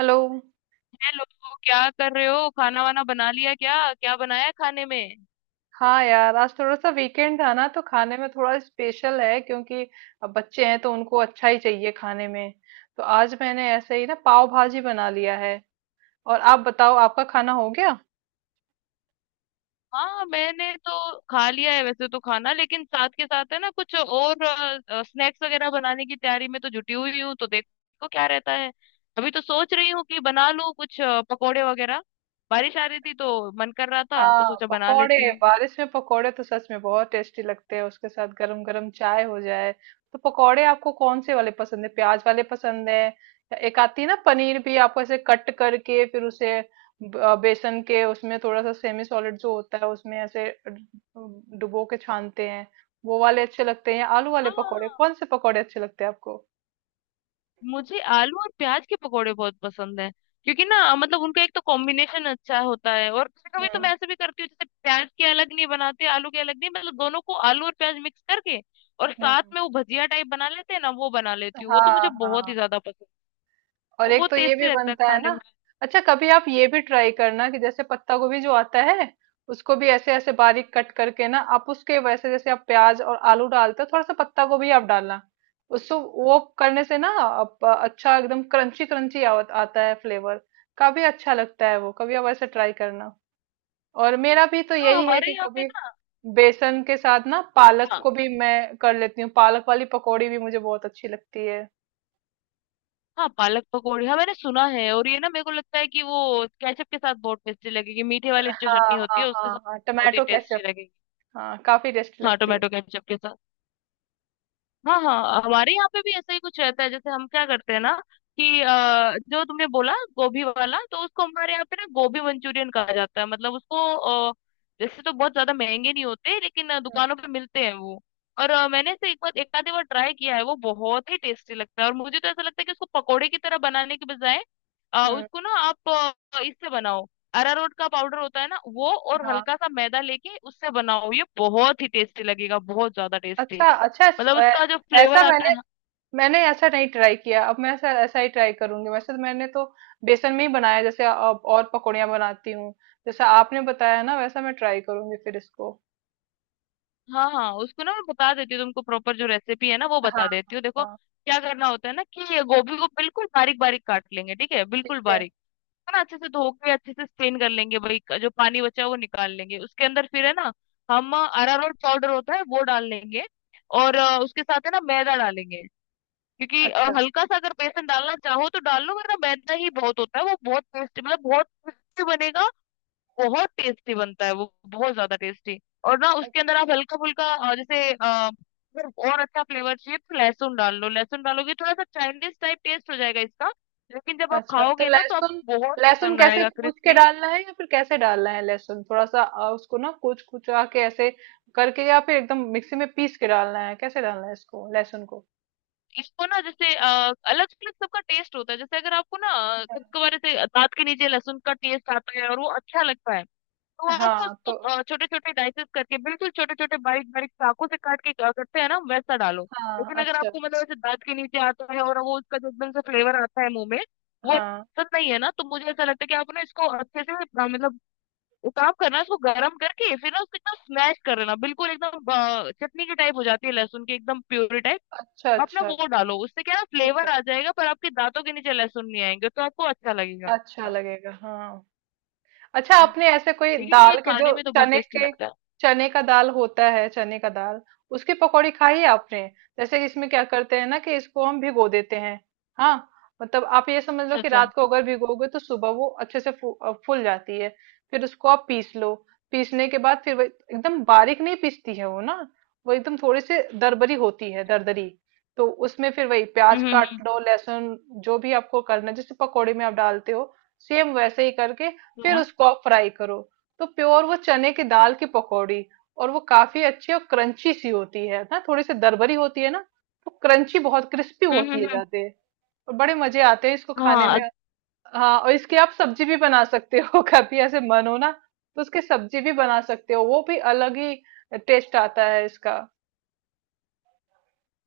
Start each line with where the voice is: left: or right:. right: Hello.
left: Hello. क्या कर रहे हो? खाना वाना बना लिया? क्या क्या बनाया है खाने में?
right: हाँ यार, आज थोड़ा सा वीकेंड था ना, तो खाने में थोड़ा स्पेशल है क्योंकि अब बच्चे हैं तो उनको अच्छा ही चाहिए खाने में। तो आज मैंने ऐसे ही ना पाव भाजी बना लिया है। और आप बताओ, आपका खाना हो गया।
left: हाँ, मैंने तो खा लिया है वैसे तो खाना, लेकिन साथ के साथ है ना कुछ और स्नैक्स वगैरह बनाने की तैयारी में तो जुटी हुई हूँ। तो देखो क्या रहता है। अभी तो सोच रही हूँ कि बना लूँ कुछ पकोड़े वगैरह। बारिश आ रही थी तो मन कर रहा था, तो
right: हाँ,
left: सोचा बना
right: पकोड़े,
left: लेती हूँ।
right: बारिश में पकोड़े तो सच में बहुत टेस्टी लगते हैं, उसके साथ गरम गरम चाय हो जाए। तो पकोड़े आपको कौन से वाले पसंद है, प्याज वाले पसंद है या एक आती है ना पनीर भी, आपको ऐसे कट करके फिर उसे बेसन के, उसमें थोड़ा सा सेमी सॉलिड जो होता है उसमें ऐसे डुबो के छानते हैं, वो वाले अच्छे लगते हैं या आलू वाले पकोड़े,
left: हाँ,
right: कौन से पकोड़े अच्छे लगते हैं आपको।
left: मुझे आलू और प्याज के पकोड़े बहुत पसंद है क्योंकि ना मतलब उनका एक तो कॉम्बिनेशन अच्छा होता है। और कभी कभी तो मैं
right: हम्म।
left: ऐसे भी करती हूँ, जैसे प्याज के अलग नहीं बनाते, आलू के अलग नहीं, मतलब दोनों को आलू और प्याज मिक्स करके और साथ
right: हम्म।
left: में वो भजिया टाइप बना लेते हैं ना, वो बना लेती हूँ। वो तो
right: हाँ
left: मुझे बहुत
right: हाँ।
left: ही ज्यादा पसंद है।
right: और
left: वो
right: एक
left: बहुत
right: तो ये
left: टेस्टी
right: भी
left: लगता है
right: बनता है
left: खाने में।
right: ना। अच्छा, कभी आप ये भी ट्राई करना कि जैसे पत्ता गोभी जो आता है उसको भी ऐसे ऐसे बारीक कट करके ना आप, उसके वैसे जैसे आप प्याज और आलू डालते हो, थोड़ा सा पत्ता गोभी आप डालना। उसको वो करने से ना आप, अच्छा एकदम क्रंची क्रंची आता है फ्लेवर, काफी अच्छा लगता है वो, कभी आप ऐसे ट्राई करना। और मेरा भी तो
left: हाँ,
right: यही है
left: हमारे
right: कि
left: यहाँ पे
right: कभी
left: ना।
right: बेसन के साथ ना पालक
left: हाँ
right: को भी मैं कर लेती हूँ, पालक वाली पकौड़ी भी मुझे बहुत अच्छी लगती है।
left: हाँ, पालक पकौड़ी, हाँ मैंने सुना है। और ये ना मेरे को लगता है कि वो केचप के साथ बहुत टेस्टी लगेगी। मीठे वाली जो
right: हाँ
left: चटनी होती
right: हाँ।
left: है उसके
right: हाँ
left: साथ
right: हाँ,
left: बहुत ही
right: टमाटो
left: टेस्टी
right: केचप।
left: लगेगी।
right: हाँ, काफी टेस्टी
left: हाँ,
right: लगती है।
left: टोमेटो केचप के साथ। हाँ हाँ, हमारे यहाँ पे भी ऐसा ही कुछ रहता है। जैसे हम क्या करते हैं ना कि जो तुमने बोला गोभी वाला, तो उसको हमारे यहाँ पे ना गोभी मंचूरियन कहा जाता है। मतलब उसको जैसे तो बहुत ज्यादा महंगे नहीं होते, लेकिन
right: हम्म।
left: दुकानों पे मिलते हैं वो। और मैंने इसे एक बार एक आधी बार ट्राई किया है, वो बहुत ही टेस्टी लगता है। और मुझे तो ऐसा लगता है कि उसको पकोड़े की तरह बनाने के बजाय
right: हम्म,
left: उसको ना आप इससे बनाओ। अरारोट का पाउडर होता है ना वो, और
right: हाँ।
left: हल्का सा मैदा लेके उससे बनाओ, ये बहुत ही टेस्टी लगेगा, बहुत ज्यादा टेस्टी।
right: अच्छा अच्छा।
left: मतलब
right: ऐ-
left: उसका जो
right: ऐसा
left: फ्लेवर आता
right: मैंने
left: है।
right: मैंने ऐसा नहीं ट्राई किया। अब मैं ऐसा, ऐसा ही ट्राई करूंगी। वैसे तो मैंने तो बेसन में ही बनाया, जैसे अब और पकौड़ियाँ बनाती हूँ। जैसा आपने बताया ना वैसा मैं ट्राई करूंगी फिर इसको।
left: हाँ हाँ, उसको ना मैं बता देती हूँ तुमको, प्रॉपर जो रेसिपी है ना वो
right: हाँ
left: बता
right: हाँ
left: देती हूँ। देखो
right: हाँ,
left: क्या करना होता है ना, कि ये गोभी को बिल्कुल बारीक बारीक काट लेंगे, ठीक है,
right: ठीक
left: बिल्कुल
right: है।
left: बारीक। है ना, अच्छे से धो के अच्छे से स्ट्रेन कर लेंगे भाई, जो पानी बचा है वो निकाल लेंगे। उसके अंदर फिर है ना हम अरारोट पाउडर होता है वो डाल लेंगे। और उसके साथ है ना मैदा डालेंगे। क्योंकि
right: अच्छा।
left: हल्का सा अगर बेसन डालना चाहो तो डाल लो, वरना मैदा ही बहुत होता है। वो बहुत टेस्ट, मतलब बहुत टेस्टी बनेगा। बहुत टेस्टी बनता है वो, बहुत ज्यादा टेस्टी। और ना
right: अ-
left: उसके अंदर आप हल्का फुल्का जैसे अगर और अच्छा फ्लेवर चाहिए तो लहसुन डाल लो। लहसुन डालोगे थोड़ा सा चाइनीज टाइप टेस्ट हो जाएगा इसका। लेकिन जब आप
right: अच्छा, तो
left: खाओगे ना तो
right: लहसुन,
left: आपको बहुत
right: लहसुन
left: पसंद
right: कैसे
left: आएगा,
right: कूच के
left: क्रिस्पी।
right: डालना है या फिर कैसे डालना है लहसुन, थोड़ा सा उसको ना कूच कुचा के ऐसे करके, या फिर एकदम मिक्सी में पीस के डालना है, कैसे डालना है इसको लहसुन को।
left: इसको ना, जैसे अलग अलग सबका टेस्ट होता है। जैसे अगर आपको ना कभी कभार ऐसे दांत के नीचे लहसुन का टेस्ट आता है और वो अच्छा लगता है, हाँ, तो आप
right: हाँ तो।
left: उसको छोटे छोटे डाइसेस करके, बिल्कुल छोटे छोटे बारीक बारीक चाकू से काट के क्या करते हैं ना, वैसा डालो।
right: हाँ,
left: लेकिन अगर
right: अच्छा।
left: आपको मतलब ऐसे दांत के नीचे आता है और वो उसका जो एकदम से फ्लेवर आता है मुंह में, वो
right: हाँ।
left: पसंद नहीं है ना, तो मुझे ऐसा लगता है कि आप ना इसको अच्छे से मतलब एक काम करना, इसको गर्म करके फिर ना उसको एकदम स्मैश कर लेना, बिल्कुल एकदम चटनी की टाइप हो जाती है लहसुन की, एकदम प्यूरी टाइप।
right: अच्छा
left: आप ना
right: अच्छा।
left: वो
right: हाँ,
left: डालो, उससे क्या है ना
right: ठीक
left: फ्लेवर
right: है।
left: आ जाएगा, पर आपके दांतों के नीचे लहसुन नहीं आएंगे तो आपको अच्छा लगेगा।
right: अच्छा लगेगा, हाँ। अच्छा,
left: हम्म,
right: आपने ऐसे कोई
left: लेकिन ये
right: दाल के, जो
left: खाने में तो बहुत
right: चने
left: टेस्टी
right: के,
left: लगता है।
right: चने का दाल होता है, चने का दाल, उसकी पकौड़ी खाई है आपने। जैसे इसमें क्या करते हैं ना कि इसको हम भिगो देते हैं। हाँ, मतलब आप ये समझ लो
left: अच्छा
right: कि
left: अच्छा।
right: रात को अगर भिगोगे तो सुबह वो अच्छे से फूल जाती है। फिर उसको आप पीस लो। पीसने के बाद फिर वो एकदम बारीक नहीं पीसती है वो ना, वो एकदम थोड़ी सी दरबरी होती है, दरदरी। तो उसमें फिर वही प्याज
left: हम्म हम्म
right: काट
left: हम्म।
right: लो, लहसुन, जो भी आपको करना है, जैसे पकौड़े में आप डालते हो, सेम वैसे ही करके फिर
left: हाँ।
right: उसको आप फ्राई करो। तो प्योर वो चने की दाल की पकौड़ी, और वो काफी अच्छी और क्रंची सी होती है ना, थोड़ी सी दरबरी होती है ना, तो क्रंची बहुत क्रिस्पी
left: हम्म
right: होती
left: हम्म,
right: है,
left: हम्म,
right: जाते हैं। और बड़े मजे आते हैं इसको खाने
left: हाँ।
right: में। हाँ, और इसकी आप सब्जी भी बना सकते हो कभी ऐसे मन हो ना, तो उसकी सब्जी भी बना सकते हो, वो भी अलग ही टेस्ट आता है इसका।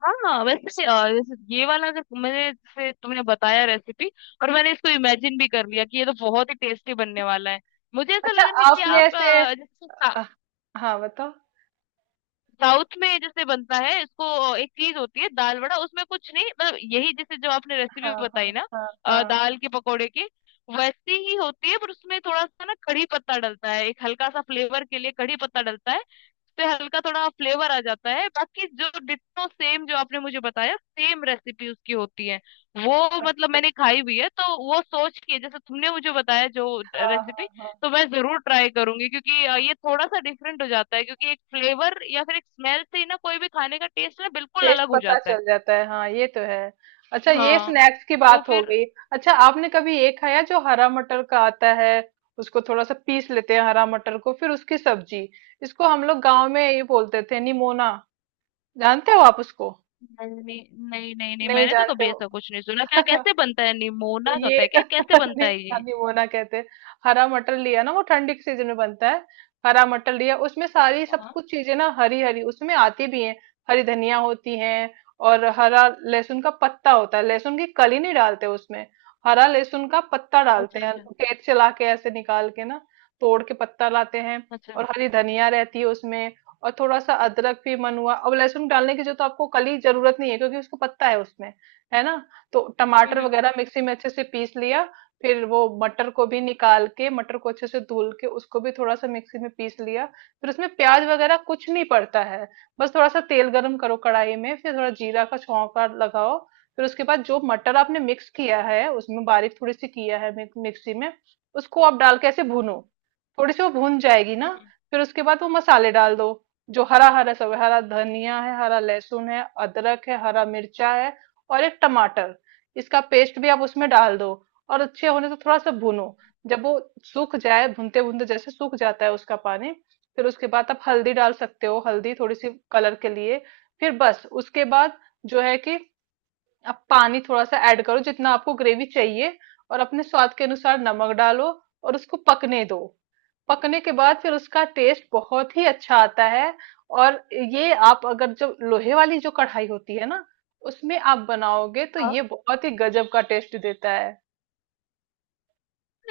left: हाँ, वैसे से, जैसे ये वाला, अगर मैंने जैसे तुमने बताया रेसिपी, और मैंने इसको इमेजिन भी कर लिया कि ये तो बहुत ही टेस्टी बनने वाला है। मुझे ऐसा
right: अच्छा,
left: लग रहा है कि
right: आपने
left: आप
right: ऐसे।
left: जैसे
right: हाँ हाँ, बताओ।
left: साउथ में जैसे बनता है, इसको एक चीज होती है दाल बड़ा, उसमें कुछ नहीं मतलब यही जैसे जो आपने रेसिपी
right: हाँ
left: बताई
right: हाँ
left: ना,
right: हाँ हाँ।
left: दाल के पकौड़े की, वैसी ही होती है। पर उसमें थोड़ा सा ना कढ़ी पत्ता डलता है, एक हल्का सा फ्लेवर के लिए कढ़ी पत्ता डलता है, उससे हल्का थोड़ा फ्लेवर आ जाता है, बाकी जो डिट्टो सेम जो आपने मुझे बताया सेम रेसिपी उसकी होती है। वो मतलब
right: अच्छा।
left: मैंने खाई हुई है, तो वो सोच के जैसे तुमने मुझे बताया जो
right: हाँ
left: रेसिपी,
right: हाँ हाँ,
left: तो मैं जरूर ट्राई करूंगी। क्योंकि ये थोड़ा सा डिफरेंट हो जाता है, क्योंकि एक फ्लेवर या फिर एक स्मेल से ही ना कोई भी खाने का टेस्ट ना बिल्कुल
right: टेस्ट
left: अलग हो
right: पता
left: जाता है।
right: चल जाता है, हाँ, ये तो है। अच्छा, ये
left: हाँ,
right: स्नैक्स की
left: तो
right: बात हो
left: फिर।
right: गई। अच्छा, आपने कभी ये खाया जो हरा मटर का आता है, उसको थोड़ा सा पीस लेते हैं हरा मटर को, फिर उसकी सब्जी, इसको हम लोग गांव में ये बोलते थे निमोना, जानते हो आप उसको।
left: नहीं नहीं, नहीं नहीं
right: नहीं
left: मैंने तो
right: जानते
left: कभी
right: हो।
left: ऐसा कुछ नहीं सुना। क्या, कैसे बनता है?
right: तो
left: निमोना
right: ये
left: होता है क्या, कैसे बनता
right: नहीं
left: है ये?
right: नहीं, वो ना कहते हैं। हरा मटर लिया ना, वो ठंडी के सीजन में बनता है। हरा मटर लिया, उसमें सारी सब
left: हाँ।
right: कुछ चीजें ना हरी हरी उसमें आती भी हैं। हरी धनिया होती है, और हरा लहसुन का पत्ता होता है, लहसुन की कली नहीं डालते उसमें, हरा लहसुन का पत्ता
left: अच्छा
right: डालते हैं।
left: अच्छा
right: खेत से लाके ऐसे निकाल के ना, तोड़ के पत्ता लाते हैं।
left: अच्छा।
right: और हरी धनिया रहती है उसमें। और थोड़ा सा अदरक, भी मन हुआ अब। लहसुन डालने की जो, तो आपको कली जरूरत नहीं है, क्योंकि उसको पत्ता है उसमें, है ना। तो
left: हम्म
right: टमाटर
left: हम्म, हम्म।
right: वगैरह मिक्सी में अच्छे से पीस लिया। फिर वो मटर को भी निकाल के, मटर को अच्छे से धुल के, उसको भी थोड़ा सा मिक्सी में पीस लिया। फिर उसमें प्याज वगैरह कुछ नहीं पड़ता है। बस थोड़ा सा तेल गरम करो कढ़ाई में, फिर थोड़ा जीरा का छौंका लगाओ, फिर उसके बाद जो मटर आपने मिक्स किया है, उसमें बारीक थोड़ी सी किया है मिक्सी में, उसको आप डाल के ऐसे भूनो। थोड़ी सी वो भून जाएगी ना,
left: हम्म,
right: फिर उसके बाद वो मसाले डाल दो, जो हरा हरा सब, हरा धनिया है, हरा लहसुन है, अदरक है, हरा मिर्चा है, और एक टमाटर, इसका पेस्ट भी आप उसमें डाल दो। और अच्छे होने से थोड़ा सा भूनो। जब वो सूख जाए, भूनते भूनते जैसे सूख जाता है उसका पानी, फिर उसके बाद आप हल्दी डाल सकते हो, हल्दी थोड़ी सी कलर के लिए। फिर बस उसके बाद जो है कि आप पानी थोड़ा सा ऐड करो, जितना आपको ग्रेवी चाहिए, और अपने स्वाद के अनुसार नमक डालो, और उसको पकने दो। पकने के बाद फिर उसका टेस्ट बहुत ही अच्छा आता है। और ये आप अगर जो लोहे वाली जो कढ़ाई होती है ना, उसमें आप बनाओगे तो
left: हाँ,
right: ये बहुत ही गजब का टेस्ट देता है।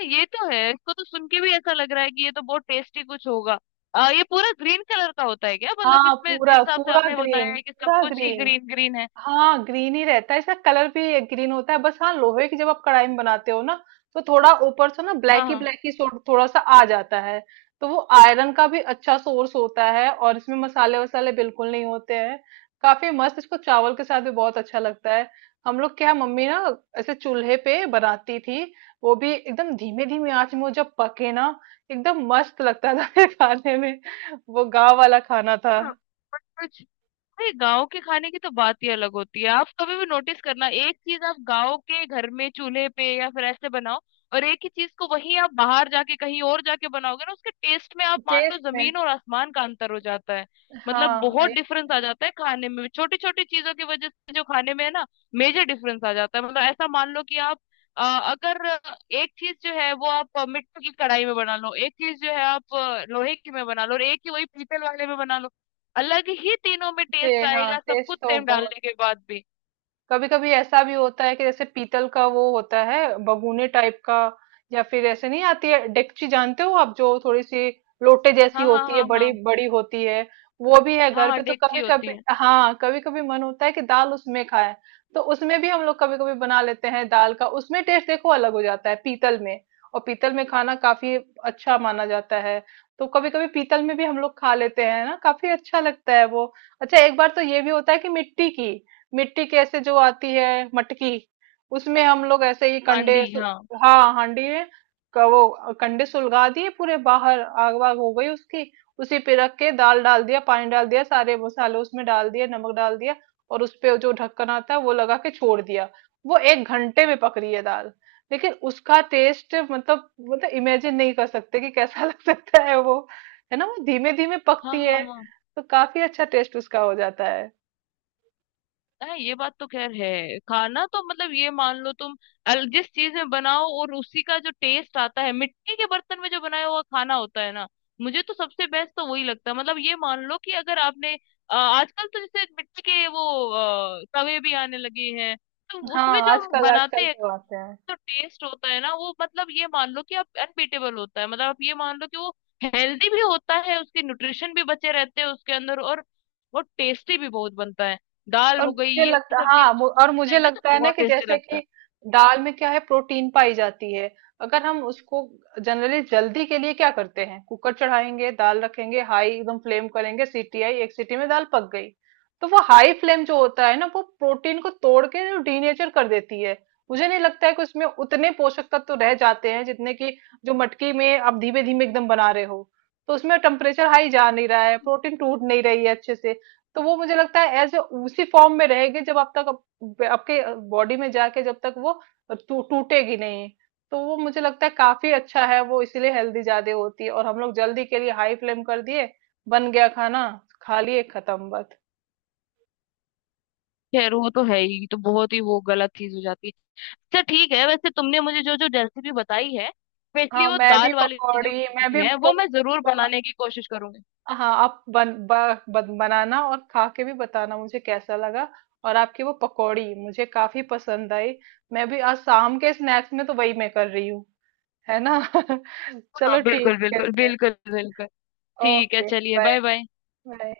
left: ये तो है। इसको तो सुन के भी ऐसा लग रहा है कि ये तो बहुत टेस्टी कुछ होगा। आ, ये पूरा ग्रीन कलर का होता है क्या? मतलब
right: हाँ
left: इसमें
right: पूरा,
left: जिस हिसाब से
right: पूरा
left: आपने बताया
right: ग्रीन,
left: है कि सब
right: पूरा
left: कुछ ही
right: ग्रीन,
left: ग्रीन ग्रीन है।
right: हाँ ग्रीन ही रहता है, इसका कलर भी ग्रीन होता है। बस हाँ, लोहे की जब आप कढ़ाई में बनाते हो ना, तो थोड़ा ऊपर से ना
left: हाँ।
right: ब्लैक ही थोड़ा सा आ जाता है। तो वो आयरन का भी अच्छा सोर्स होता है, और इसमें मसाले वसाले बिल्कुल नहीं होते हैं। काफी मस्त, इसको चावल के साथ भी बहुत अच्छा लगता है। हम लोग क्या, मम्मी ना ऐसे चूल्हे पे बनाती थी, वो भी एकदम धीमे धीमे आंच में वो जब पके ना, एकदम मस्त लगता था खाने में। वो गाँव वाला खाना था।
left: हाँ हाँ, अरे गाँव के खाने की तो बात ही अलग होती है। आप कभी भी नोटिस करना एक चीज, आप गाँव के घर में चूल्हे पे या फिर ऐसे बनाओ, और एक ही चीज को वही आप बाहर जाके कहीं और जाके बनाओगे ना, उसके टेस्ट में आप मान लो
right: टेस्ट में,
left: जमीन और आसमान का अंतर हो जाता है। मतलब
right: हाँ,
left: बहुत डिफरेंस आ जाता है खाने में, छोटी छोटी चीजों की वजह से जो खाने में है ना, मेजर डिफरेंस आ जाता है। मतलब ऐसा मान लो कि आप अ, अगर एक चीज जो है वो आप मिट्टी की कढ़ाई में बना लो, एक चीज जो है आप लोहे की में बना लो, और एक ही वही पीतल वाले में बना लो, अलग ही तीनों में
right: जी
left: टेस्ट
right: हाँ,
left: आएगा सब
right: टेस्ट
left: कुछ
right: तो
left: सेम
right: बहुत।
left: डालने के बाद भी।
right: कभी कभी ऐसा भी होता है कि जैसे पीतल का वो होता है, बगुने टाइप का, या फिर ऐसे नहीं आती है डेकची, जानते हो आप, जो थोड़ी सी लोटे जैसी
left: हाँ हाँ
right: होती है,
left: हाँ हाँ।
right: बड़ी बड़ी होती है। वो भी है
left: हाँ
right: घर
left: हाँ,
right: पे, तो
left: डेगची
right: कभी
left: होती
right: कभी,
left: है।
right: हाँ, कभी कभी मन होता है कि दाल उसमें खाएं। तो उसमें भी हम लोग कभी कभी बना लेते हैं दाल का, उसमें टेस्ट देखो अलग हो जाता है, पीतल में। और पीतल में खाना काफी अच्छा माना जाता है, तो कभी कभी पीतल में भी हम लोग खा लेते हैं ना, काफी अच्छा लगता है वो। अच्छा एक बार तो ये भी होता है कि मिट्टी की, मिट्टी कैसे जो आती है मटकी, उसमें हम लोग ऐसे ही
left: हांडी, हाँ
right: हाँ, हांडी में, वो कंडे सुलगा दिए पूरे, बाहर आग वाग हो गई उसकी, उसी पे रख के दाल डाल दिया, पानी डाल दिया, सारे मसाले उसमें डाल दिए, नमक डाल दिया, और उस पे जो ढक्कन आता है वो लगा के छोड़ दिया। वो एक घंटे में पक रही है दाल। लेकिन उसका टेस्ट, मतलब इमेजिन नहीं कर सकते कि कैसा लग सकता है वो, है ना, वो धीमे धीमे
left: हाँ
right: पकती
left: हाँ
right: है।
left: हाँ।
right: तो काफी अच्छा टेस्ट उसका हो जाता है।
left: हाँ, ये बात तो खैर है। खाना तो मतलब ये मान लो तुम अल जिस चीज में बनाओ, और उसी का जो टेस्ट आता है मिट्टी के बर्तन में जो बनाया हुआ खाना होता है ना, मुझे तो सबसे बेस्ट तो वही लगता है। मतलब ये मान लो कि अगर आपने आजकल तो जैसे मिट्टी के वो तवे भी आने लगे हैं, तो उसमें
right: हाँ,
left: जो हम
right: आजकल,
left: बनाते
right: आजकल
left: हैं
right: तो आते हैं।
left: जो टेस्ट होता है ना, वो मतलब ये मान लो कि आप अनबीटेबल होता है। मतलब आप ये मान लो कि वो हेल्दी भी होता है, उसके न्यूट्रिशन भी बचे रहते हैं उसके अंदर, और वो टेस्टी भी बहुत बनता है। दाल
right: और
left: हो गई
right: मुझे
left: ये
right: लगता
left: सब
right: हाँ
left: चीजें
right: मु, और मुझे
left: खाएंगे तो
right: लगता है ना
left: बहुत
right: कि
left: टेस्टी
right: जैसे
left: लगता
right: कि
left: है।
right: दाल में क्या है, प्रोटीन पाई जाती है। अगर हम उसको जनरली जल्दी के लिए क्या करते हैं, कुकर चढ़ाएंगे, दाल रखेंगे, हाई एकदम फ्लेम करेंगे, सीटी आई, एक सीटी में दाल पक गई। तो वो हाई फ्लेम जो होता है ना, वो प्रोटीन को तोड़ के डीनेचर कर देती है। मुझे नहीं लगता है कि उसमें उतने पोषक तत्व तो रह जाते हैं जितने कि जो मटकी में आप धीमे धीमे एकदम बना रहे हो। तो उसमें टेम्परेचर हाई जा नहीं रहा है, प्रोटीन टूट नहीं रही है अच्छे से, तो वो मुझे लगता है एज उसी फॉर्म में रहेगी, जब आप तक, आपके बॉडी में जाके जब तक वो टूटेगी नहीं। तो वो मुझे लगता है काफी अच्छा है वो, इसीलिए हेल्दी ज्यादा होती है। और हम लोग जल्दी के लिए हाई फ्लेम कर दिए, बन गया खाना, खा लिए, खत्म बात।
left: खैर, वो तो है ही, तो बहुत ही वो गलत चीज हो जाती है। अच्छा ठीक है, वैसे तुमने मुझे जो जो रेसिपी बताई है, स्पेशली
right: हाँ,
left: वो
right: मैं भी
left: दाल वाली जो
right: पकौड़ी, मैं
left: रेसिपी
right: भी
left: है,
right: पो,
left: वो मैं जरूर
right: पो,
left: बनाने की कोशिश करूंगी।
right: हाँ, आप बनाना, और खा के भी बताना मुझे कैसा लगा। और आपकी वो पकौड़ी मुझे काफी पसंद आई, मैं भी आज शाम के स्नैक्स में तो वही मैं कर रही हूँ, है ना।
left: हाँ
right: चलो
left: बिल्कुल
right: ठीक
left: बिल्कुल
right: है।
left: बिल्कुल बिल्कुल। ठीक है,
right: ओके,
left: चलिए,
right: बाय।
left: Bye bye.
right: बाय।